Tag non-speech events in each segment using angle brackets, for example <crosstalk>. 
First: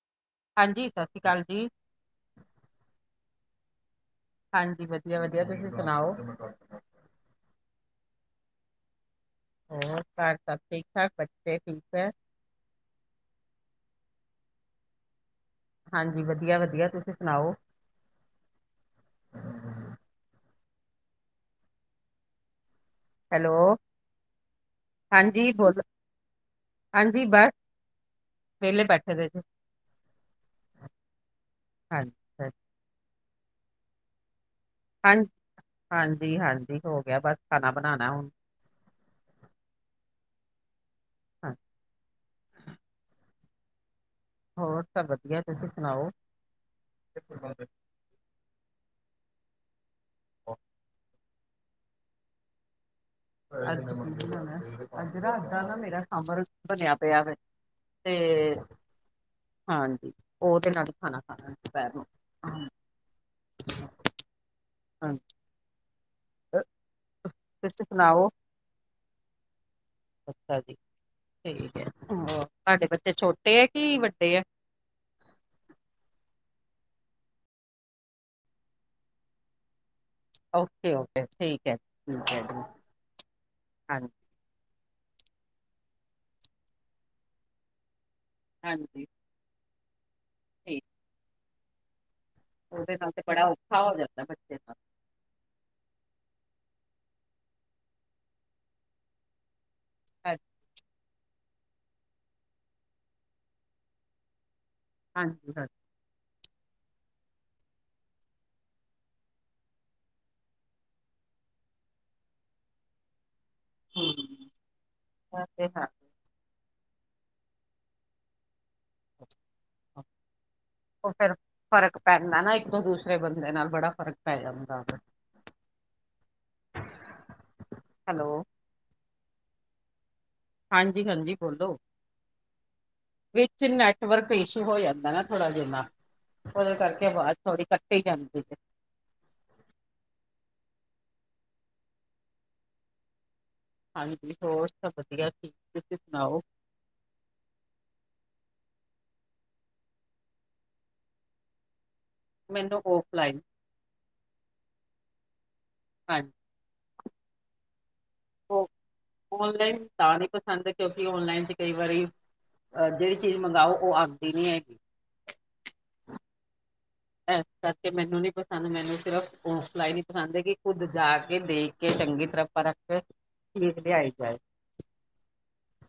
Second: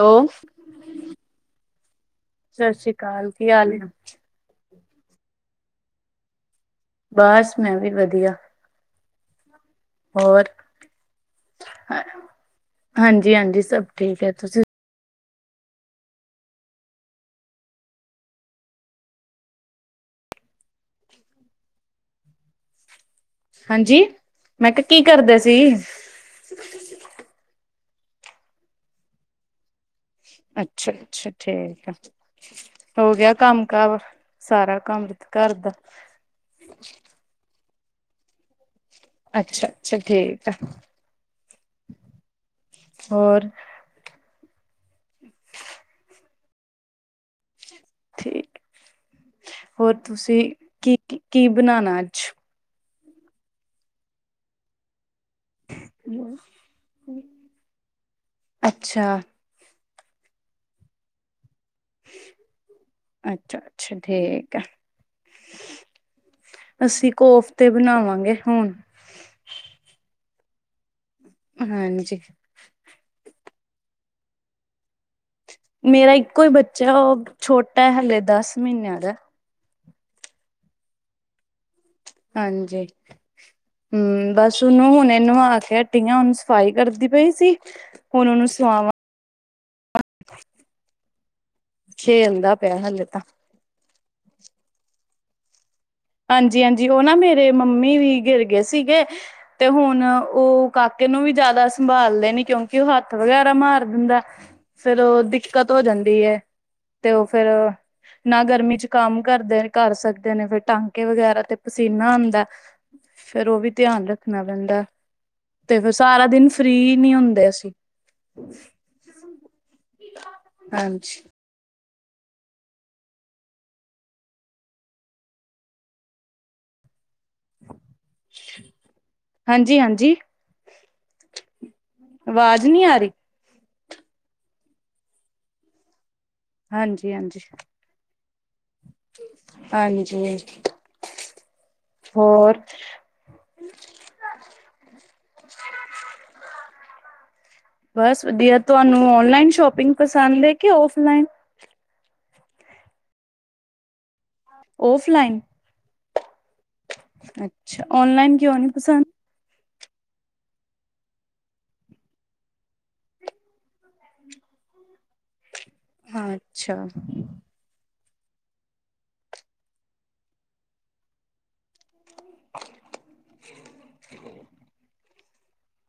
Hello ਹਾਂਜੀ, ਸਸੀ ਕਾਲ ਜੀ। ਸਸੀ ਕਾਲ, ਕੀ ਹਾਲ ਏ? ਹਾਂਜੀ, ਵਦੀਆ-ਵਦੀਆ ਤੁਸੀ ਸੁਨਾਓ। ਬਾਸ ਮੈਂ ਵੀ ਵਦੀਆ। ਹੋਰ ਘਾਰ ਸਾਬ ਠੀਕ-ਠਾਕ ਬੱਚੇ ਠੀਕ ਏ? ਹਾਂਜੀ-ਹਾਂਜੀ, ਸਬ ਠੀਕ ਐ ਤੁਸੀ ਹਾਂਜੀ, ਵਦੀਆ-ਵਦੀਆ ਤੁਸੀਂ ਸਨਾਓ? ਹੈਲੋ- ਹਾਂਜੀ ਮੈਂ ਕਿਹਾ ਕੀ ਕਰਦੇ ਹਾਂਜੀ ਸੀ ਬੋਲੋ। ਹਾਂਜੀ, ਬਾਸ ਵੇਲੇ ਬੈਠੇ ਦੇ ਸੀ। ਅੱਛਾ-ਅੱਛਾ ਠੀਕ ਆ, ਹਾਂਜੀ ਸਰ। ਹੋ ਗੇਆ ਕੰਮ ਕਾਰ ਸਾਰਾ? ਕੰਮ ਹਾਂਨ ਘਰ ਦਾ ਹਾਂਜੀ-ਹਾਂਜੀ, ਹੋ ਗੇਆ ਬਸ ਖਾਨਾ ਬਨਾਨੈ ਹੁਨ। ਅੱਛਾ-ਅੱਛਾ ਠੀਕ ਆ, ਹਾਂ ਹੋਰ? ਹੋਰ ਸਬ ਵਦੀਆ, ਤੁਸੀ ਸੁਨਾਓ? ਠੀਕ, ਹੋਰ ਤੁਸੀਂ ਕੀ, ਕੀ ਬਨਾਨਾ ਆੱਜ? <inaudible> ਮੇਰਾ ਸਾੰਬਰ ਬਨੇਆ ਪੇਆ ਵੇ ਤੇ ਅੱਛਾ ਹਾਂਜੀ, ਓਦੇ ਨਾਲ ਈ ਖਾਨਾ ਖਾਨਾ ਅੱਛਾ ਅੱਛਾ ਠੀਕ ਆ ਐ। <inaudible> ਅਸੀਂ ਕੋਫਤੇ ਤੁਸੀਂ ਸੁਣਾਓ ਬਣਾਵਾਂਗੇ ਹੋਣ। ਅੱਛਾ ਜੀ, ਠੀਕ ਐ। ਹਾਂਜੀ ਤੁਹਾਡੇ ਬੱਚੇ ਛੋਟੇ ਐ ਕਿ ਵੱਡੇ ਐ? ਮੇਰਾ ਇੱਕੋ ਈ ਬੱਚਾ ਓ ਛੋਟਾ ਐ, ਹਾਲੇ ਦਾੱਸ ਮ੍ਹੀਨੇਆਂ ਦਾ। ਓਕੇ-ਓਕੇ ਠੀਕ ਐ। ਹਾਂਜੀ, ਹਾਂਜੀ। ਹੂੰ, ਬਾਸ। <unintelligible> ਓਨੂੰ ਹੁਨੇ ਨਵਾ ਕੇ ਹਟੀ ਆਂ, ਓਨੂੰ ਸਫ਼ਾਈ ਕਰਦੀ ਪਈ ਸੀ ਹੁਨ ਓਨੂੰ ਸਵਾਵਾਂ। ਹਾਂਜੀ ਠੀਕ। ਛੇ ਹੁੰਦਾ। ਓਦੇ ਨਾਲ ਤੇ ਬੜਾ ਓਖਾ ਹੋ ਜਾਂਦੈ ਬੱਚੇ ਦਾ। ਹਾਂਜੀ-ਹਾਂਜੀ, ਓ ਨਾ ਮੇਰੇ ਮੰਮੀ ਵੀ ਗਿਰ ਗੇ ਸੀਗੇ, ਤੇ ਹੋਨ ਓ ਕਾ ਐਨੂੰ ਵੀ ਜਾਦਾ ਸੰਭਾਲਦੇ ਨੀ, ਕੇਓ ਕੇ ਓ ਹਾੱਥ ਵਗੈਰਾ ਮਾਰ ਦਿੰਦੈ ਫੇਰ ਓ, ਹਾਂਜੀ ਦਿੱਕਤ ਹੋ ਹਾਂਜੀ। ਜਾਂਦੀ ਐ। ਤੇ ਓ ਫੇਰ, ਨਾ ਗਰਮੀ ਚ ਕਾੰਮ ਕਰਦੇ ਕਾਰ ਸਕਦੇ ਨੇ ਫੇਰ ਟਾੰਗ ਵਗੈਰਾ ਤੇ ਪਸੀਨਾ ਆਂਦੈ, ਫੇਰ ਓ ਵੀ ਧੇਆਨ ਰੱਖਨਾ ਹੂੰ। ਪੈਂਦਾ, ਉਹ ਹੈ ਤੇ ਸਾਰਾ ਦਿਨ ਫ੍ਰੀ ਨੀ ਹੁੰਦੇ ਅਸੀਂ। <inaudible> <inaudible> ਓ ਫੇਰ ਫਰਕ ਪੈਂਦੈ ਨਾ, ਇੱਕ ਤੋਂ ਦੂਸਰੇ ਬੰਦੇ ਨਾਲ ਬੜਾ ਫਰਕ ਪੈ ਜਾਂਦਾ ਵੇ। <inaudible> ਹੈਲੋ ਹਾਂਜੀ-ਹਾਂਜੀ। ਹਾਂਜੀ, ਭੈਂਜੀ ਬੋਲੋ। ਆਵਾਜ਼ ਨਹੀਂ ਆ ਰਹੀ ਵਿੱਚ ਨੈਟਵਰਕ ਇਸ਼ੂ ਹੋ ਜਾਂਦਾ ਨਾ ਥੋੜਾ ਜਿਨਾ, ਓਦੇ ਕਰਕੇ ਹਾਂਜੀ ਵਾਜ ਹਾਂਜੀ ਥੋੜੀ <unintelligible> ਹਾਂਜੀ ਹੋਰ ਹਾਂਜੀ ਹੋਰ ਸਬ ਵਧੀਆ ਠੀਕ ਤੁਸੀਂ ਸੁਣਾਓ। ਬਸ ਵਧੀਆ ਤੁਆਨੂੰ ਔਨਲਾਈਨ ਸ਼ੋਪਿੰਗ ਪਸੰਦ ਏ ਕਿ ਔਫਲਾਈਨ। ਮੈਨੂੰ ਔਫਲਾਈਨ। ਔਫਲਾਈਨ। ਹਾਂ ਅੱਛਾ ਔਨਲਾਈਨ ਕਿਉਂ ਉਹ ਨੀ ਪਸੰਦ? ਔਨਲਾਈਨ ਤਾਂ ਨੀ ਪਸੰਦ ਕਿਉਂਕਿ ਔਨਲਾਈਨ ਚ ਕਈ ਵਾਰੀ ਅ ਜੇੜੀ ਚੀਜ਼ ਮੰਗਾਓ ਉਹ ਆਂਦੀ ਨੀ ਹੈਗੀ। ਅੱਛਾ ਏਸ ਕਰਕੇ ਮੈਨੂੰ ਨੀ ਪਸੰਦ ਮੈਨੂੰ ਸਿਰਫ਼ ਔਫਲਾਈਨ ਈ ਪਸੰਦ ਏ ਕਿ ਖੁੱਦ ਜਾ ਕੇ ਦੇਖ ਕੇ ਚੰਗੀ ਤਰਾਂ ਪਰਖ ਕੇ ਫੇਰ ਲਿਆਈ ਦਾ ਏ।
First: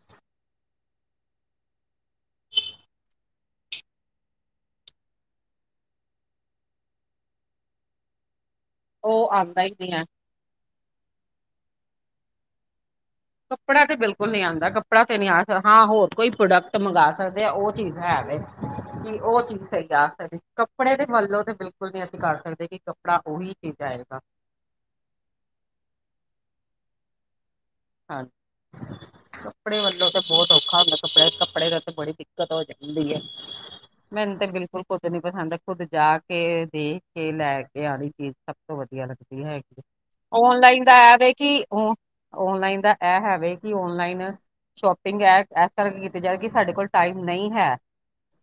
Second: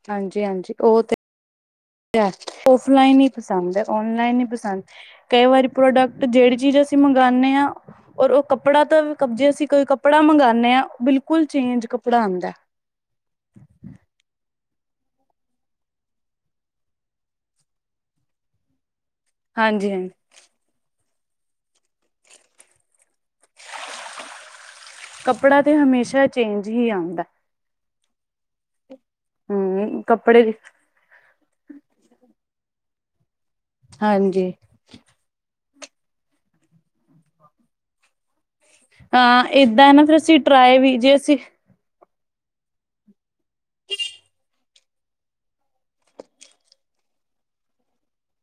ਹਾਂਜੀ-ਹਾਂਜੀ ਓ ਤੇ ਔਫਲਾਈਨ ਈ ਪਸੰਦ ਐ ਔਨਲਾਈਨ ਨੀ ਪਸੰਦ। ਕਈ ਵਾਰੀ ਪ੍ਰੋਡਕਟ ਜੇੜੀ ਚੀਜ਼ ਅਸੀਂ ਮੰਗਾਣੇ ਆ ਔਰ ਉਹ ਕੱਪੜਾ ਤਾਂ ਉਹ ਕਬ ਜੇ ਆਉਂਦਾ ਅਸੀਂ ਹੀ ਕੋਈ ਨਹੀਂ ਹੈ। ਕੱਪੜਾ ਮੰਗਉਂਦੇ ਹਾਂ ਬਿਲਕੁਲ ਚੇਂਜ ਕੱਪੜਾ ਆਦਾ। ਕੱਪੜਾ ਤੇ ਬਿਲਕੁਲ ਨੀ ਆਦਾ ਕੱਪੜਾ ਤੇ ਨੀ ਆ ਹਾਂ ਹੋਰ ਕੋਈ ਪ੍ਰੋਡਕਟ ਮੰਗਵਾ ਸਕਦੇ ਆ ਉਹ ਚੀਜ਼ ਹੈ ਵੇ। ਕੀ ਉਹ ਚੀਜ਼ ਸਹੀ ਹਾਂਜੀ ਆ ਹਾਂਜੀ ਸਕ ਕੱਪੜੇ ਦੇ ਮੰਨ ਲਓ ਤਾਂ ਬਿਲਕੁਲ ਨਹੀਂ ਅਸੀਂ ਕਰ ਸਕਦੇ ਕਿ ਕੱਪੜਾ ਉਹੀ ਚੀਜ਼ ਆਏਗਾ। ਕੱਪੜਾ ਤਾਂ ਹਮੇਸ਼ਾ ਚੇਂਜ ਹੀ ਆਂਦਾ। ਹਾਂਜੀ ਕੱਪੜੇ ਹਮ ਵੱਲੋਂ ਤਾਂ ਕੱਪੜੇ ਬਹੁਤ ਔਖਾ। ਕੱਪੜੇ, ਕੱਪੜੇ ਤੇ ਬੜੀ ਦਿੱਕਤ ਹੋ ਜਾਂਦੀ ਹੈ ਮੈਨੂੰ ਤੇ ਹਾਂਜੀ ਬਿਲੁ ਮੈਨੂੰ ਖੁਦ ਨੀ ਪਸੰਦ ਖੁੱਦ ਜਾ ਕੇ, ਦੇਖ ਕੇ, ਲੈ ਕੇ ਆਣੀ ਚੀਜ਼। ਸਭ ਤੋਂ ਵਧੀਆ ਹਾਂ ਲੱਗਦੀ ਹੈਗੀ ਏਦਾਂ ਹੈ ਨਾ ਫਿਰ ਅਸੀਂ ਟਰਾਏ ਔਨਲਾਈਨ ਦਾ ਵੀ ਜੇ ਐ ਹੈ ਅਸੀਂ ਕਿ ਉਹ ਔਨਲਾਈਨ ਦਾ ਐ ਹੈ ਵੇ ਕੀ ਔਨਲਾਈਨ ਸ਼ੋਪਿੰਗ ਐ ਏਸ ਕਰਕੇ ਕੀਤੀ ਜਾਵੇ ਕੀ ਸਾਡੇ ਕੋਲ ਟਾਈਮ ਨਹੀ ਹੈ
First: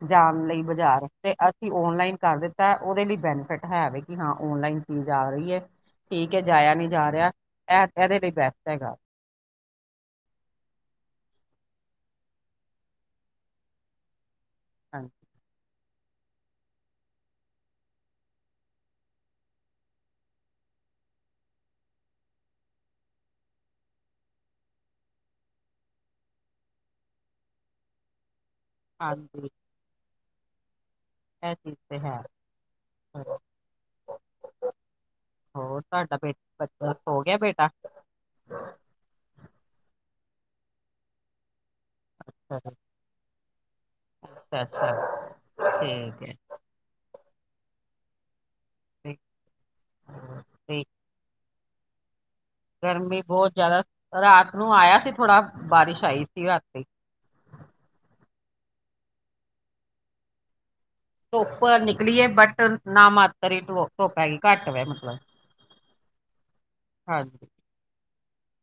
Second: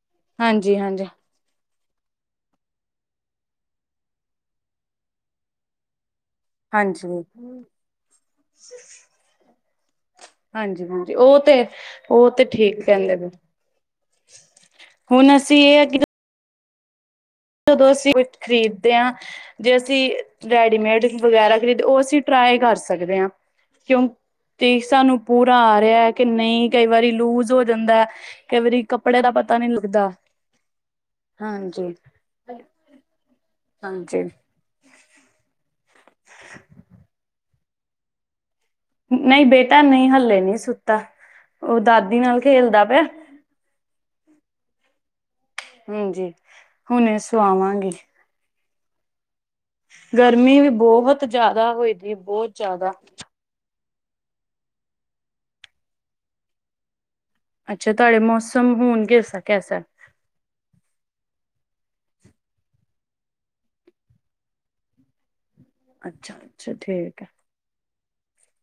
ਜਾਣ ਲਈ ਹਾਂਜੀ ਹਾਂਜੀ ਬਜ਼ਾਰ। ਤੇ ਅਸੀਂ ਓਨਲਾਈਨ ਕਰ ਦਿੱਤਾ ਓਦੇ ਲਈ ਬੈਨੀਫਿਟ ਹੈ ਵੇ ਕੀ ਹਾਂ ਓਨਲਾਈਨ ਚੀਜ਼ ਆ ਰਾਈ ਏ। ਠੀਕ ਐ ਜਾਇਆ ਨੀ ਹਾਂਜੀ ਜਾ ਰਿਆ ਐ ਏਦੇ ਲਈ ਬੈਸਟ ਹੈਗਾ। ਹਾਂਜੀ-ਹਾਂਜੀ ਓ ਤੇ ਓ ਤੇ ਠੀਕ ਕੇਂਦੇ ਪਏ ਉ। ਹਾਂ ਹੁਣ ਅਸੀਂ ਏ ਕੀ- ਜਦੋਂ ਅਸੀਂ ਕੁਛ ਖ਼ਰੀਦ ਦੇ ਆ। ਜੇ ਅਸੀਂ ਰੈਡੀਮੇਡ ਵਗੈਰਾ ਖਰੀਦੇ ਓ ਅਸੀਂ ਟਰਾਈ ਕਰ ਸਕਦੇ ਆਂ ਕਿਉਂ ਤੇ ਸਾਨੂੰ ਪੂਰਾ ਆ ਰਿਆ ਐ ਕਿ ਨਈ ਕਈ ਵਾਰੀ ਲੂਜ ਹੋ ਜਾਂਦਾ ਕਈ ਵਾਰੀ ਕੱਪੜੇ ਦਾ ਹਾਂਜੀ ਪਤਾ ਨੀ ਲੱਗਦਾ। ਇਹ ਚੀਜ਼ ਹਾਂਜੀ ਤੇ ਹੈ। ਹਾਂਜੀ। ਹੋਰ ਤੁਹਾਡਾ ਬੱਚਾ ਸੋ ਗਿਆ ਬੇਟਾ। ਨਹੀਂ ਬੇਟਾ ਨਹੀਂ ਹਲੇ ਨੀ ਸੁੱਤਾ ਉਹ ਦਾਦੀ ਨਾਲ ਅੱਛਾ ਖੇਲਦਾ ਪਿਆ। <unintelligible> ਠੀਕ ਹਾਂਜੀ ਹੈ ਹੁਣੇ ਸੁਆਵਾਂਗੀ। <unintelligible> ਗਰਮੀ ਵੀ ਤੇ ਬੋਹਤ ਜਾਦਾ ਹੋਈ ਦੀ ਏ ਬੋਹਤ ਗਰਮੀ ਬਹੁਤ ਜਾਦਾ ਰਾਤ ਨੂੰ ਆਇਆ ਸੀ ਥੋੜਾ ਬਾਰਿਸ਼ ਆਈ ਸੀ ਰਾਤੀ। ਅੱਛਾ ਤੁਹਾਡੇ ਮੌਸਮ ਹੋਣ ਕਿਸ ਕੈਸਾ? ਧੁੱਪ ਨਿਕਲੀ ਹੈ ਬਟ ਨਾ ਮਾਤਰ ਹੀ ਧੁੱਪ ਹੈਗੀ ਘੱਟ ਵਾ ਮਤਲਬ। ਅੱਛਾ-ਅੱਛਾ ਠੀਕ ਹੈ। ਹਾਂਜੀ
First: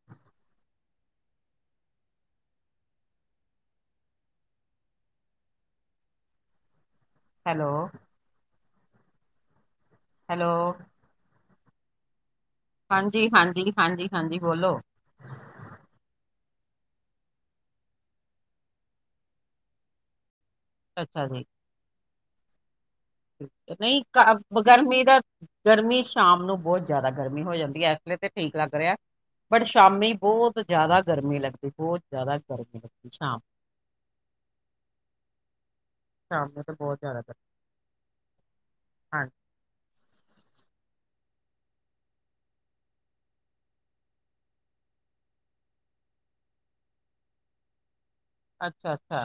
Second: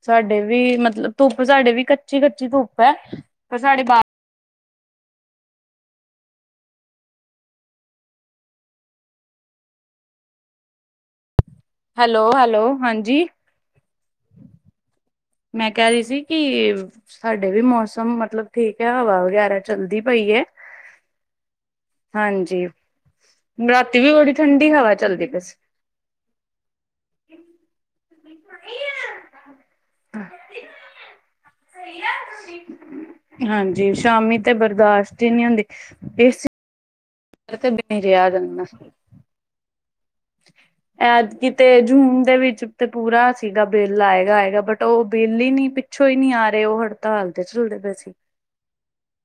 ਸਾਡੇ ਵੀ ਮਤਲਬ ਧੁੱਪ ਸਾਡੇ ਵੀ ਕੱਚੀ-ਕੱਚੀ ਧੁੱਪ ਹੈ ਪਰ ਸਾਡੇ ਬਾ ਹੈਲੋ। ਹੈਲੋ। ਹੈਲੋ-ਹੈਲੋ। ਹਾਂਜੀ-ਹਾਂਜੀ, ਹਾਂਜੀ-ਹਾਂਜੀ ਬੋਲੋ। ਮੈਂ ਕਹਿ ਰੀ ਸੀ ਕਿ ਸਾਡੇ ਵੀ ਮੌਸਮ ਮਤਲਬ ਠੀਕ ਐ। ਹਵਾ ਵਗੈਰਾ ਚੱਲਦੀ ਪਈ ਐ। ਅੱਛਾ ਜੀ। ਹਾਂਜੀ। ਰਾਤੀ ਨਈ ਵੀ ਕਾ ਬੜੀ ਠੰਡੀ ਹਵਾ ਗਰਮੀ ਦਾ ਚੱਲਦੀ ਪਈ ਸੀ ਗਰਮੀ ਸ਼ਾਮ ਨੂੰ ਬੋਤ ਜਾਦਾ ਗਰਮੀ ਹੋ ਜਾਂਦੀ ਐ। ਏਸਲੇ ਤੇ ਠੀਕ ਲੱਗ ਰਿਹਾ। ਬਟ ਸ਼ਾਮੀ ਬੋਤ ਜਾਦਾ ਗਰਮੀ ਲੱਗਦੀ ਬੋਤ ਜਾਦਾ ਗਰਮੀ ਲਗਦੀ ਸ਼ਾਮ ਜੀ, ਸ਼ਾਮੀ ਤੇ ਬਰਦਾਸ਼ਤ ਈ ਨੀ ਹੁੰਦੀ। ਸ਼ਾਮ ਨੂ ਤਾਂ ਬਹੁਤ ਜਾਦਾਤਰ। ਇਥੇ ਬੀ ਨੀ ਰਿਹਾ ਗੰਨਾ। <inaudible> ਐਤਕੀ ਤੇ ਜੂਨ ਦੇ ਵਿੱਚ ਤੇ ਪੂਰਾ ਸੀਗਾ ਬਿੱਲ ਆਏਗਾ-ਆਏਗਾ ਬਟ ਉਹ ਬਿੱਲ ਹੀ ਨੀ ਪਿੱਛੋ ਈ ਨੀ ਆ ਰਹੇ ਉਹ ਹੜਤਾਲ ਦੇ ਚਲਦੇ ਪਏ ਸੀ। ਅੱਛਾ-ਅੱਛਾ।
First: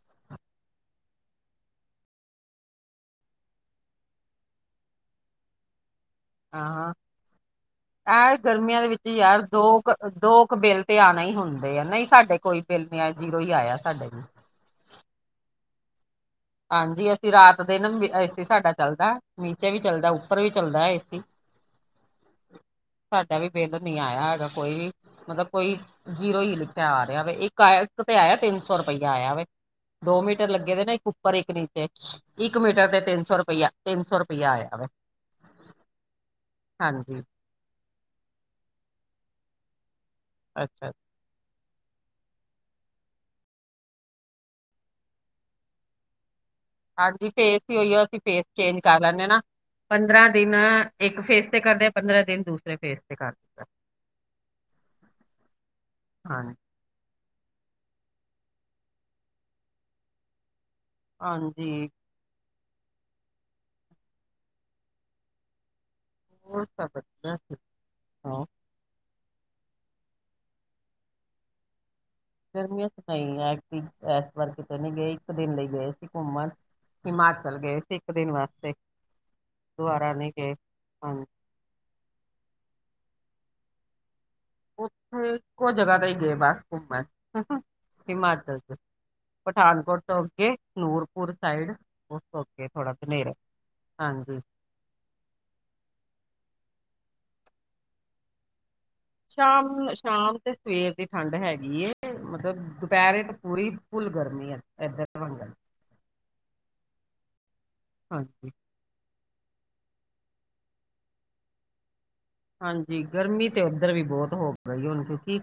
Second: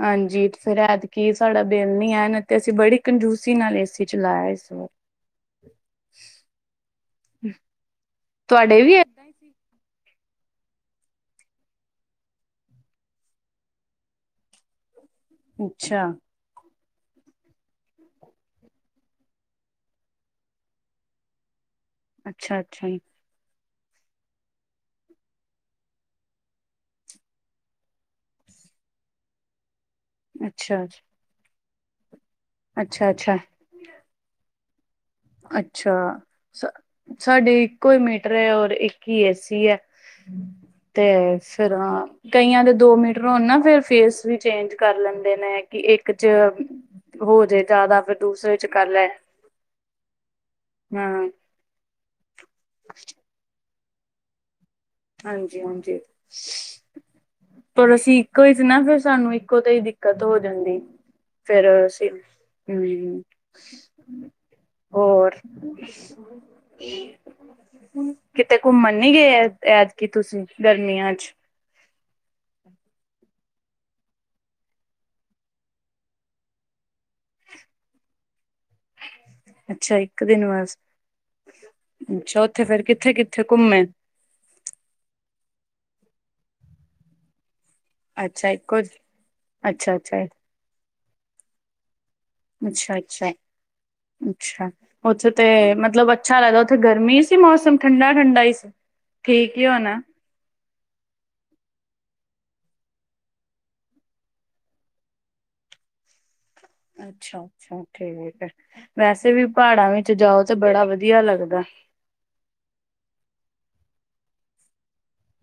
ਹ ਹਾਂਜੀ ਫੇਰ ਐਤਕੀ ਸਾਡਾ ਬਿੱਲ ਨੀ ਐ, ਨੀ ਤੇ ਅਸੀਂ ਬੜੀ ਕੰਜੂਸੀ ਨਾਲ ਏ ਸੀ ਚਲਾਇਆ ਇਸ ਵਾਰ। <inaudible> ਆਂ ਹਾਂ, ਯਾਰ ਤੁਹਾਡੇ ਗਰਮੀਆਂ ਦੇ ਵੀ ਵਿੱਚ ਏਦਾਂ ਹੀ ਯਾਰ ਸੀ? ਦੋ ਕ ਦੋ ਕੁ ਬਿੱਲ ਤੇ ਆਨਾ ਹੀ ਹੁੰਦੇ ਆ। ਨਹੀਂ ਸਾਡੇ ਕੋਈ ਬਿੱਲ ਨੀ ਆ ਜੀਰੋ ਈ ਆਇਆ ਸਾਡੇ ਵੀ। ਅੱਛਾ। ਹਾਂਜੀ ਅਸੀਂ ਰਾਤ ਦਿਨ ਮ ਏ ਸੀ ਸਾਡਾ ਚੱਲਦਾ, ਨੀਚੇ ਵੀ ਚੱਲਦਾ, ਉੱਪਰ ਵੀ ਚੱਲਦਾ ਏ ਸੀ। ਅੱਛਾ-ਅੱਛਾ ਜੀ। ਸਾਡਾ ਵੀ ਬਿੱਲ ਨੀ ਆਇਆ ਹੈਗਾ ਕੋਈ ਵੀ। ਮਤਲਬ ਕੋਈ, ਜੀਰੋ ਈ ਲਿਖਿਆ ਆ ਰਿਹਾ ਵੈ। ਇੱਕ ਆ ਇੱਕ ਤੇ ਆਇਆ ਤਿੰਨ ਸੌ ਰੁਪਇਆ ਆਇਆ ਵੈ। ਦੋ ਮੀਟਰ ਲੱਗੇ ਅੱਛਾ-ਅੱਛਾ, ਦੇ ਨੇ, ਇੱਕ ਉੱਪਰ ਇੱਕ ਨੀਚੇ, ਇੱਕ ਮੀਟਰ ਤੇ ਅੱਛਾ-ਅੱਛਾ, ਤਿੰਨ ਸੌ ਅੱਛਾ। ਰੁਪਇਆ ਤਿੰਨ ਸੌ ਰੁਪਇਆ ਆਇਆ ਵੈ। ਅੱਛਾ ਸ ਸਾਡੇ ਇੱਕੋ ਈ ਮੀਟਰ ਏ ਔਰ ਇੱਕ ਈ ਏਸੀ ਐ। ਅੱਛਾ ਅ ਤੇ ਫਿਰ ਆਂ। ਕਈਆਂ ਦੇ ਦੋ ਮੀਟਰ ਹੋਨ ਨਾ ਫੇਰ ਫੇਸ ਵੀ ਚੇਂਜ ਕਰ ਲੈਂਦੇ ਨੇ, ਕਿ ਇੱਕ ਚ ਹਾਂਜੀ ਹੋ ਫੇਸ ਜੇ ਵੀ ਜ਼ਿਆਦਾ ਓਈਯੋ, ਫਿਰ ਅਸੀਂ ਫੇਸ ਦੂਸਰੇ ਚ ਚੇਂਜ ਕਰ ਲੈ ਲੈਂਦੇ ਨਾ। ਪੰਦਰਾਂ ਦਿਨ ਇੱਕ ਹਾਂ ਫੇਜ਼ ਤੇ ਕਰਦੇ ਆ ਪੰਦਰਾਂ ਦਿਨ ਦੂਸਰੇ ਫੇਜ਼ ਤੇ ਕਰ ਦਿਤਾ। ਹਾਂਜੀ-ਹਾਂਜੀ। ਹਾਂਜੀ ਪਰ ਅਸੀਂ ਇੱਕੋ ਈ ਚ ਨਾ ਫਿਰ ਸਾਨੂੰ ਇੱਕੋ ਤੇ ਹੀ ਦਿੱਕਤ ਹੋ ਜਾਂਦੀ, ਫੇਰ ਹਾਂਜੀ ਅਸੀਂ ਹੁੰ, ਹੋਰ। ਹੋਰ ਸਭ ਵਧੀਆ ਠੀਕ ਠਾਕ ਕਿਤੇ ਘੁੰਮਣ ਨੀ ਗਏ? ਐਤਕੀ ਤੁਸੀਂ ਗਰਮੀਆਂ ਚ। ਗਰਮੀਆਂ ਚ ਨਈ, ਐਤਕੀ ਐਸ ਵਾਰ ਕਿਤੇ ਨੀ ਗਏ ਇੱਕ ਦਿਨ ਲਈ ਗਏ ਸੀ ਘੁੰਮਣ। ਹਿਮਾਚਲ ਗਏ ਸੀ ਇੱਕ ਦਿਨ ਵਾਸਤੇ। ਅੱਛਾ ਦੁਬਾਰਾ ਇੱਕ ਨਹੀਂ ਦਿਨ ਗਏ ਬਸ, ਹਾਂਜੀ ਅੱਛਾ ਉੱਥੇ ਫੇਰ ਕਿੱਥੇ-ਕਿੱਥੇ ਘੁੰਮੇ। ਉੱਥੇ ਇੱਕੋ ਜਗ੍ਹਾ ਤੇ ਈ ਗਏ ਬਸ ਘੁੰਮਣ। ਅੱਛਾ ਹਿਮਾਚਲ ਚ, ਇੱਕੋ ਅੱਛਾ ਅੱਛਾ ਪਠਾਨਕੋਟ ਤੋਂ ਅੱਗੇ, ਨੂਰਪੁਰ ਸਾਈਡ ਉਸ ਤੋ ਅ ਅਗੇ ਥੋੜਾ ਅੱਛਾ ਬਨੇਰਾ ਅੱਛਾ ਹਾਂਜੀ। ਅੱਛਾ ਉੱਥੇ ਤੇ ਮਤਲਬ ਅੱਛਾ ਲੱਗਦਾ ਉੱਥੇ ਗਰਮੀ ਸੀ ਮੌਸਮ ਠੰਡਾ-ਠੰਡਾ ਈ ਸੀ। ਠੀਕ ਹੀ ਸ਼ਾਮ, ਹੋਣਾ ਸ਼ਾਮ। ਤੇ ਸਵੇਰ ਦੀ ਠੰਡ ਹੈਗੀ। ਮਤਲਬ ਦੁਪਹਿਰੇ ਤਾਂ ਪੂਰੀ ਫੁੱਲ ਗਰਮੀ ਐ ਇੱਧਰ ਵਾਂਗਣ ਅੱਛਾ-ਅੱਛਾ ਠੀਕ ਐ। ਹਾਂਜੀ। ਵੈਸੇ ਵੀ ਪਹਾੜਾਂ ਵਿੱਚ ਜਾਓ ਤੇ ਬੜਾ ਵਧੀਆ ਲੱਗਦਾ। ਹਾਂਜੀ ਗਰਮੀ ਤੇ ਉੱਧਰ ਵੀ ਬਹੁਤ ਹੋ ਪਈ ਹੁਣ ਕਿਉਂਕਿ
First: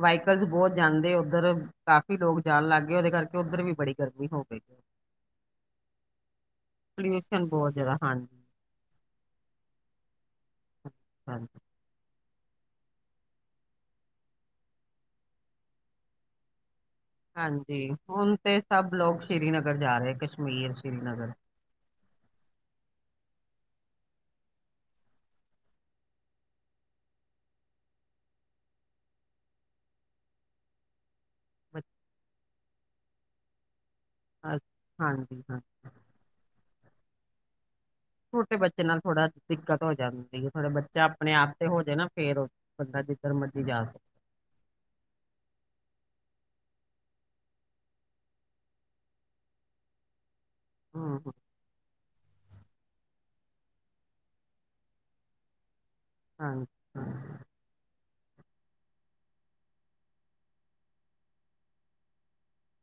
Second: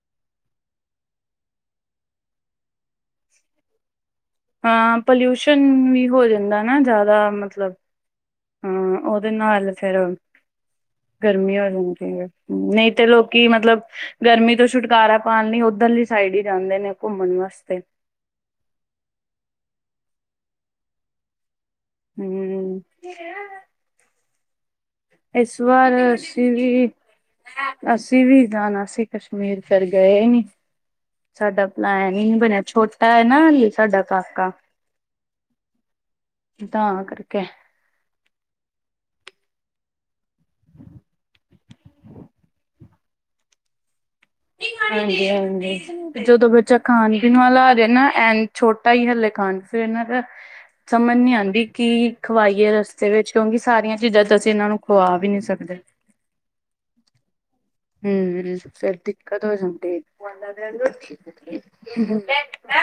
ਵਹੀਕਲਸ ਬਹੁਤ ਜਾਂਦੇ ਉੱਧਰ ਕਾਫ਼ੀ ਲੋਕ ਜਾਣ ਲੱਗ ਗਏ ਉਹਦੇ ਕਰਕੇ ਉੱਧਰ ਵੀ ਬੜੀ ਗਰਮੀ ਹੋ ਗਈ ਹੈ, ਹਾਂ ਪੋਲਿਊਸ਼ਨ ਵੀ ਹੋ ਜਾਂਦਾ ਨਾ ਜ਼ਿਆਦਾ ਪੋਲਿਊਸ਼ਨ ਬਹੁਤ ਮਤਲਬ ਜ਼ਿਆਦਾ ਹਾਂਜੀ ਹਾਂ ਉਹਦੇ ਨਾਲ ਫੇਰ ਗਰਮੀ ਹਾਂਜੀ, ਹੋ ਜਾਂਦੀ ਸੀ ਨਹੀਂ ਤੇ ਲੋਕੀ ਮਤਲਬ ਗਰਮੀ ਤੋਂ ਛੁਟਕਾਰਾ ਪਾਉਣ ਲਈ ਉੱਧਰਲੀ ਸਾਈਡ ਹੀ ਜਾਂਦੇ ਨੇ ਘੁੰਮਣ ਵਾਸਤੇ ਹਾਂਜੀ ਹੁਣ ਤੇ ਸਭ ਲੋਕ ਸ਼੍ਰੀਨਗਰ ਜਾ ਰਹੇ ਕਸ਼ਮੀਰ ਸ਼੍ਰੀਨਗਰ ਹਮ ਇਸ ਵਾਰ ਅਸੀ ਵੀ ਅਸੀਂ ਵੀ ਜਾਣਾ ਸੀ ਕਸ਼ਮੀਰ ਫਿਰ ਗਏ ਨੀ ਸਾਡਾ ਪਲੈਨ ਹੀ ਨਹੀਂ ਬਣਿਆ ਛੋਟਾ ਹੈ ਨਾ ਸਾਡਾ ਕਾਕਾ ਅੱ ਹਾਂਜੀ ਹਾਂਜੀ ਤਾਂ ਕਰਕੇ ਛੋਟੇ ਬੱਚੇ ਨਾਲ ਥੋੜਾ ਦਿੱਕਤ ਹੋ ਜਾਂਦੀ ਹੈ ਥੋੜੇ ਬੱਚਾ ਆਪਣੇ ਆਪ ਤੇ ਹੋ ਜਾੇ ਨਾ ਫੇਰ ਬੰਦਾ ਜਿੱਧਰ ਮਰਜ਼ੀ ਜਾ ਸਕਦਾ। ਹਾਂਜੀ ਹਾਂਜੀ ਜਦੋਂ ਬੱਚਾ ਖਾਣ-ਪੀਣ ਵਾਲ ਆ ਜਏ ਨਾ, ਐਨ ਛੋਟਾ ਹੀ ਹਲੇ ਖਾਣ ਫਿਰ ਇਹਨਾਂ ਦਾ। ਸੰਮਨ ਹੂੰ, ਹੂੰ, ਨੀ ਆਂਦੀ ਕੀ। ਖਵਾਈਏ ਰਸਤੇ ਵਿੱਚ, ਕਿਉਂਕਿ ਸਾਰੀਆਂ ਚੀਜ਼ਾਂ ਤੇ ਅਸੀਂ ਇਹਨਾਂ ਨੂੰ ਖਵਾ ਵੀ ਨਹੀਂ ਸਕਦੇ। ਹਾਂ ਜੀ ਹਾਂ ਹਮੱਮ, ਫੇਰ ਦਿੱਕਤ ਹੋ ਜਾਂਦੀ। <inaudible> <inaudible> ਏ ਲੈ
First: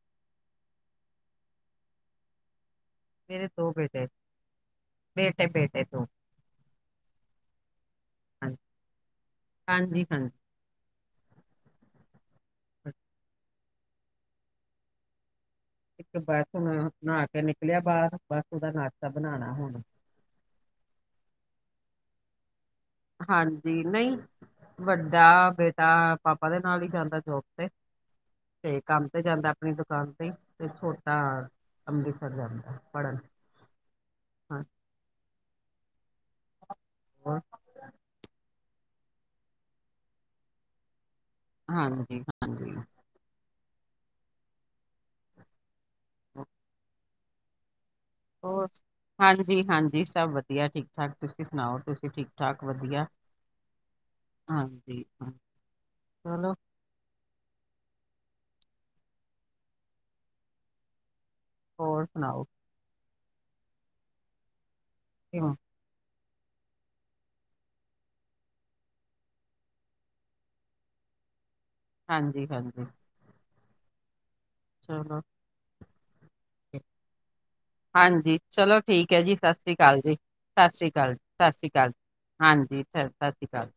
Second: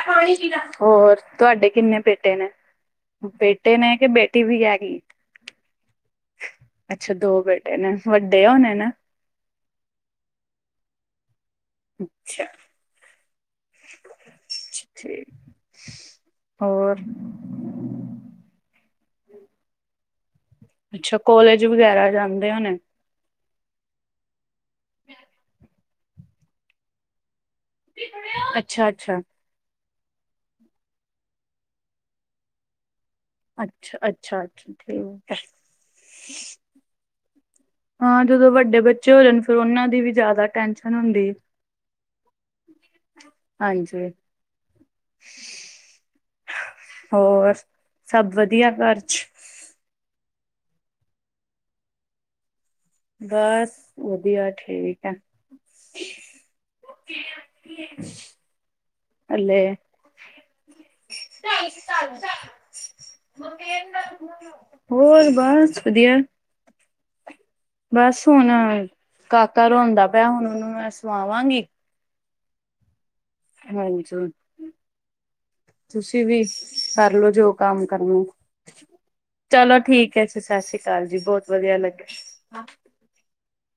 ਪਾਂਣੀ ਪੀ ਲੈ, ਹੋਰ ਤੁਹਾਡੇ ਕਿੰਨੇ ਬੇਟੇ ਨੇ? ਮੇਰੇ ਦੋ ਨੇ ਬੇਟੇ, ਕਿ ਬੇਟੀ ਵੀ ਹੈਗੀ ਬੇਟੇ-ਬੇਟੇ ਦੋ। ਅੱਛਾ ਦੋ ਬੇਟੇ ਨੇ, ਵੱਡੇ ਹੋਨੇ ਨਾ? ਹਾਂਜੀ ਹਾਂਜੀ ਅੱਛਾ ਠੀਕ ਇੱਕ ਬਸੁ ਹਣ ਹੋਰ ਨਹਾ ਕੇ ਨਿਕਲਿਆ ਬਾਹਰ ਬਸ ਉਹਦਾ ਨਾਸ਼ਤਾ ਬਣਾਣਾ ਹੁਣ ਅੱਛਾ ਕੋਲੇਜ ਵਗੈਰਾ ਜਾਂਦੇ ਹੋਣੇ ਹਾਂਜੀ ਨਹੀਂ ਵੱਡਾ ਬੇਟਾ ਪਾਪਾ ਦੇ ਨਾਲ ਹੀ ਜਾਂਦਾ ਜੋਬ ਤੇ ਤੇ ਅੱਛਾ ਕੰਮ ਅੱਛਾ ਤੇ ਜਾਂਦਾ ਆਪਣੀ ਦੁਕਾਨ ਤੇ ਤੇ ਛੋਟਾ ਅੰਮ੍ਰਿਤਸਰ ਜਾਂਦਾ ਪੜ੍ਹਨ ਅੱਛਾ ਅੱਛਾ ਅੱਛਾ ਠੀਕ ਹੋ ਹਾਂ ਜਦੋਂ ਵੱਡੇ ਬੱਚੇ ਹੋ ਜਾਣ, ਫਿਰ ਉਹਨਾਂ ਦੀ ਵੀ ਜਾਦਾ ਟੈਨਸ਼ਨ ਹੁੰਦੀ ਏ। ਹਾਂਜੀ-ਹਾਂਜੀ। ਹਾਂਜੀ। <inaudible> ਹਾਂ ਹੋਰ? ਸਭ ਹੋ ਵਧੀਆ ਘਰ ਚ ਹਾਂਜੀ-ਹਾਂਜੀ ਸਭ ਵਧੀਆ ਠੀਕ-ਠਾਕ ਤੁਸੀਂ ਸੁਣਾਓ, ਤੁਸੀਂ ਠੀਕ ਠਾਕ ਵਧੀਆ? ਬਸ, ਵਧੀਆ ਹਾਂਜੀ, ਠੀਕ ਐ। ਹਾਂਜੀ। ਚਲੋ <inaudible> ਹੱਲੇ। ਹੋਰ ਸੁਣਾਓ <inaudible> ਹੋਰ, ਕਿਵੇਂ ਬਸ ਵਧੀਆ। ਬਸ ਹੁਣ ਅ, ਕਾਕਾ ਰੋਂਦਾ ਪਿਆ ਹੁਣ ਉਹਨੂੰ ਮੈਂ ਸਵਾਵਾਂਗੀ। ਹਾਂਜੀ-ਹਾਂਜੀ। ਹਾਂਜੁ <inaudible> ਚਲੋ ਤੁਸੀ ਵੀ। ਕਰਲੋ ਜੋ ਕੰਮ ਕਰਨਾ ਹਾਂਜੀ, ਚਲੋ ਠੀਕ ਐ ਜੀ ਸਾਸਰੀ ਚਲੋ ਕਾਲ ਜੀ ਠੀਕ ਹੈ ਸਤਿ ਸ੍ਰੀ ਸਾਸਰੀ ਅਕਾਲ ਜੀ ਬਹੁਤ ਕਾਲ-ਸਾਸਰੀ ਵਧੀਆ ਕਾਲ। ਲੱਗਿਆ ਹਾਂਜੀ ਫੇਰ ਸਤਸ਼੍ਰੀਅਕਾਲ।